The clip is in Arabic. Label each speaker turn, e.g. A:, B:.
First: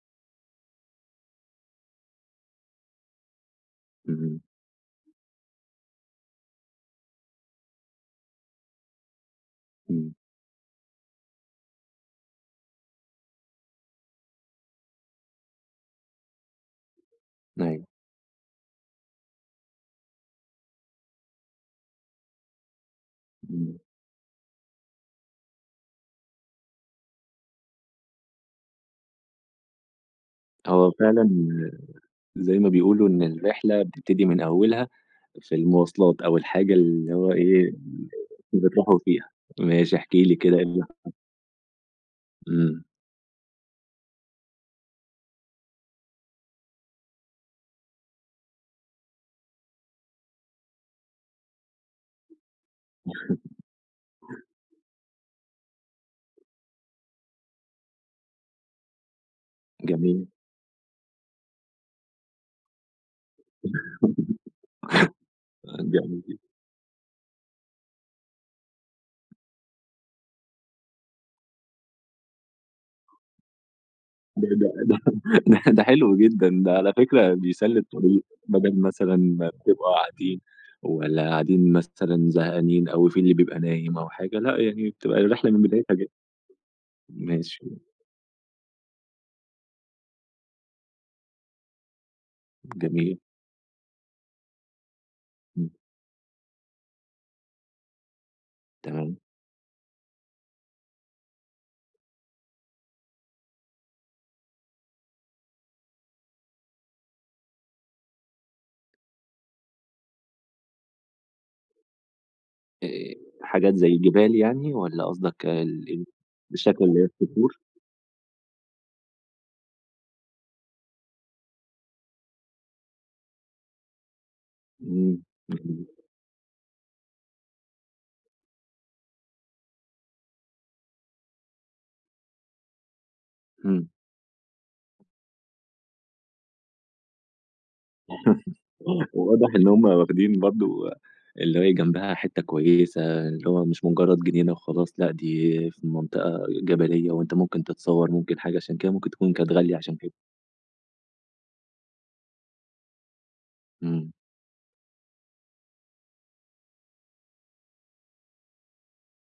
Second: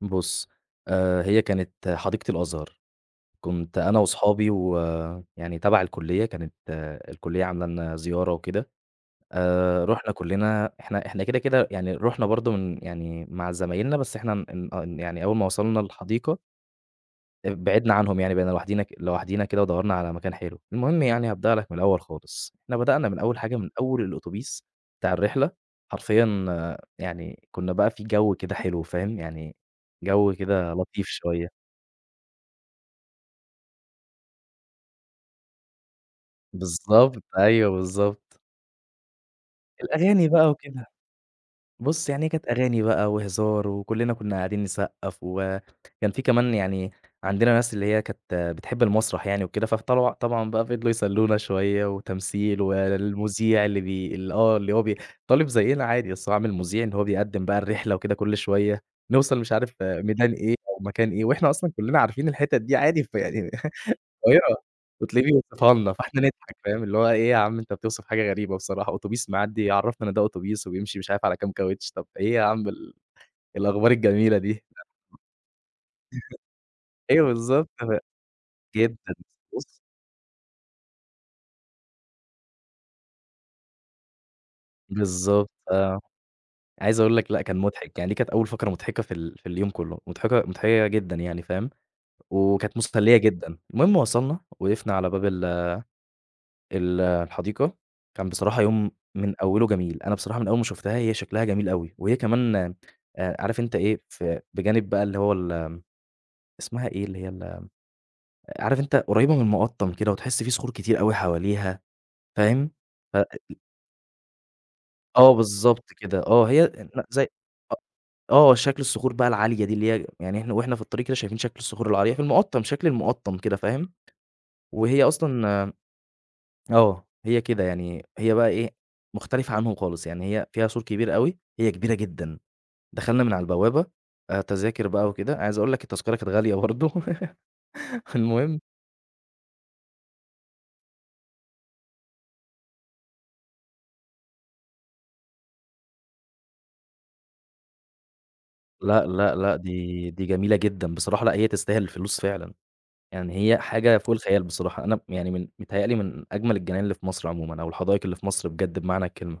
A: بُصّ، آآ هي كانت حديقة الأزهر، كنت أنا
B: إمم.
A: وأصحابي ويعني تبع الكلية كانت الكلية عاملة لنا زيارة وكده، آآ رُحنا
B: إمم.
A: كُلّنا إحنا إحنا كده، كده، يعني رُحنا برضه من يعني مع زمايلنا بس إحنا إن أن يعني أول ما وصلنا الحديقة ب
B: أيوه.
A: بعدنا عنهم يعني بقينا لوحدينا ك لوحدينا كده ودوّرنا على مكان حلو، المهم يعني هابدأ لك من الأول خالص، إحنا بدأنا من أول حاجة من
B: إمم.
A: أول الأوتوبيس بتاع الرحلة، حرفيًا يعني كنّا بقى في جو كده حلو فاهم، يعني جو كده
B: هو
A: لطيف
B: فعلًا
A: شوية.
B: زي ما بيقولوا إن الرحلة بتبتدي من أوّلها في المواصلات، أو الحاجة اللي
A: بالضبط،
B: هو إيه،
A: أيوه بالضبط.
B: اللي بتروحوا فيها، ماشي احكِ
A: الأغاني
B: لي
A: بقى
B: كده، إيه اللي
A: وكده،
B: حصل؟
A: بُصّ يعني هي كانت أغاني
B: إمم.
A: بقى وهزار، وكُلّنا كنّا قاعدين نصقّف وكان في كمان يعني عندنا ناس اللي هي كانت بتحب المسرح يعني وكده، [unintelligible] طبعًا طبعًا بقى فضلوا يسلّونا شوية وتمثيل، والمذيع اللي بي اللي آه اللي هو بي -طالِب زينا عادي بس هو عامِل مذيع إن هو بيقدّم بقى الرحلة وكده كلّ شوية، نوصل مش عارف
B: جميل.
A: ميدان إيه أو مكان إيه، وإحنا أصلًا كُلّنا عارفين الحِتَت دي عادي فيعني، القاهرة وتلاقيه بيوصفها لنا فإحنا
B: جميل.
A: نضحك فاهم، اللي هو إيه يا عم بتوصف حاجة غريبة بصراحة، أوتوبيس معدّي يعرفنا إن ده أوتوبيس وبيمشي مش عارف على كام كاوتش، طَب إيه يا عم ال الأخبار الجميلة
B: ده
A: دي.
B: ده ده ده ده، حلو جدًا ده
A: [unintelligible]
B: على
A: أيوه
B: فكرة
A: بالضبط
B: بيسلّي
A: ف
B: الطريق، بدل
A: جدًا
B: مثلًا ما
A: بُصّ
B: بتبقوا قاعدين، والّا قاعدين مثلًا زهقانين، أو في اللي بيبقى نايم أو حاجة، لأ يعني بتبقى
A: بالضبط
B: الرحلة من بدايتها
A: آه،
B: ج
A: عايز أقول لك لأ كان
B: ماشي.
A: مضحك يعني دي كانت أول فقرة مضحكة في ال في اليوم كُلّه، مضحكة مضحكة جدًا يعني فاهم، وكانت مسلّية
B: جميل.
A: جدًا، المهم وصلنا وقفنا على باب ال
B: إمم.
A: ال الحديقة، كان بصراحة يوم
B: تمام.
A: من أوله جميل، أنا بصراحة من أول ما شُفتها هي شكلها جميل أوي، وهي كمان آآ عارف أنت إيه ف بجانب بقى اللي هو ال آمم، اسمها إيه اللي هي ال عارف أنت قريّبة من المقطّم كده، وتحس في صخور كتير أوي حواليها، فاهم،
B: آآ
A: ف [unintelligible]
B: حاجات زي جبال يعني، والّا
A: آه
B: قصدك
A: بالضبط
B: ال إيه
A: كده، آه هي أ
B: الشكل اللي
A: ن
B: هي
A: زي
B: الصخور؟
A: أ آه شكل الصخور بقى العالية دي اللي هي يعني إحنا وإحنا في الطريق كده شايفين شكل الصخور العالية في المقطّم شكل المقطّم كده فاهم، وهي
B: إمم،
A: أصلًا آمم،
B: جميل.
A: آه، هي كده يعني هي بقى إيه، مختلفة عنهم خالص، يعني هي فيها سور كبير أوي هي كبيرة جدًا، دخلنا من على البوابة،
B: إمم.
A: تَذَاكر بقى وكده، عايز أقول لك التذكرة كانت غالية برضه، فالمهم
B: واضح إن هُم واخدين برضه، اللي هي جنبها حتّة كويسة اللي هو مش مجرد جنينة وخلاص، لأ دي في منطقة جبلية وأنت ممكن تتصوّر ممكن حاجة، عشان كده
A: لأ،
B: ممكن تكون
A: لأ،
B: كانت
A: لأ،
B: غالية عشان
A: دي
B: كده.
A: دي جميلة جدًا، بصراحة لأ هي تستاهل الفلوس فعلًا، يعني هي حاجة
B: إمم.
A: فوق الخيال بصراحة، أنا ب يعني من متهيأ لي من أجمل الجناين اللي في مصر عمومًا، أو الحدايق اللي في مصر بجد بمعنى الكلمة.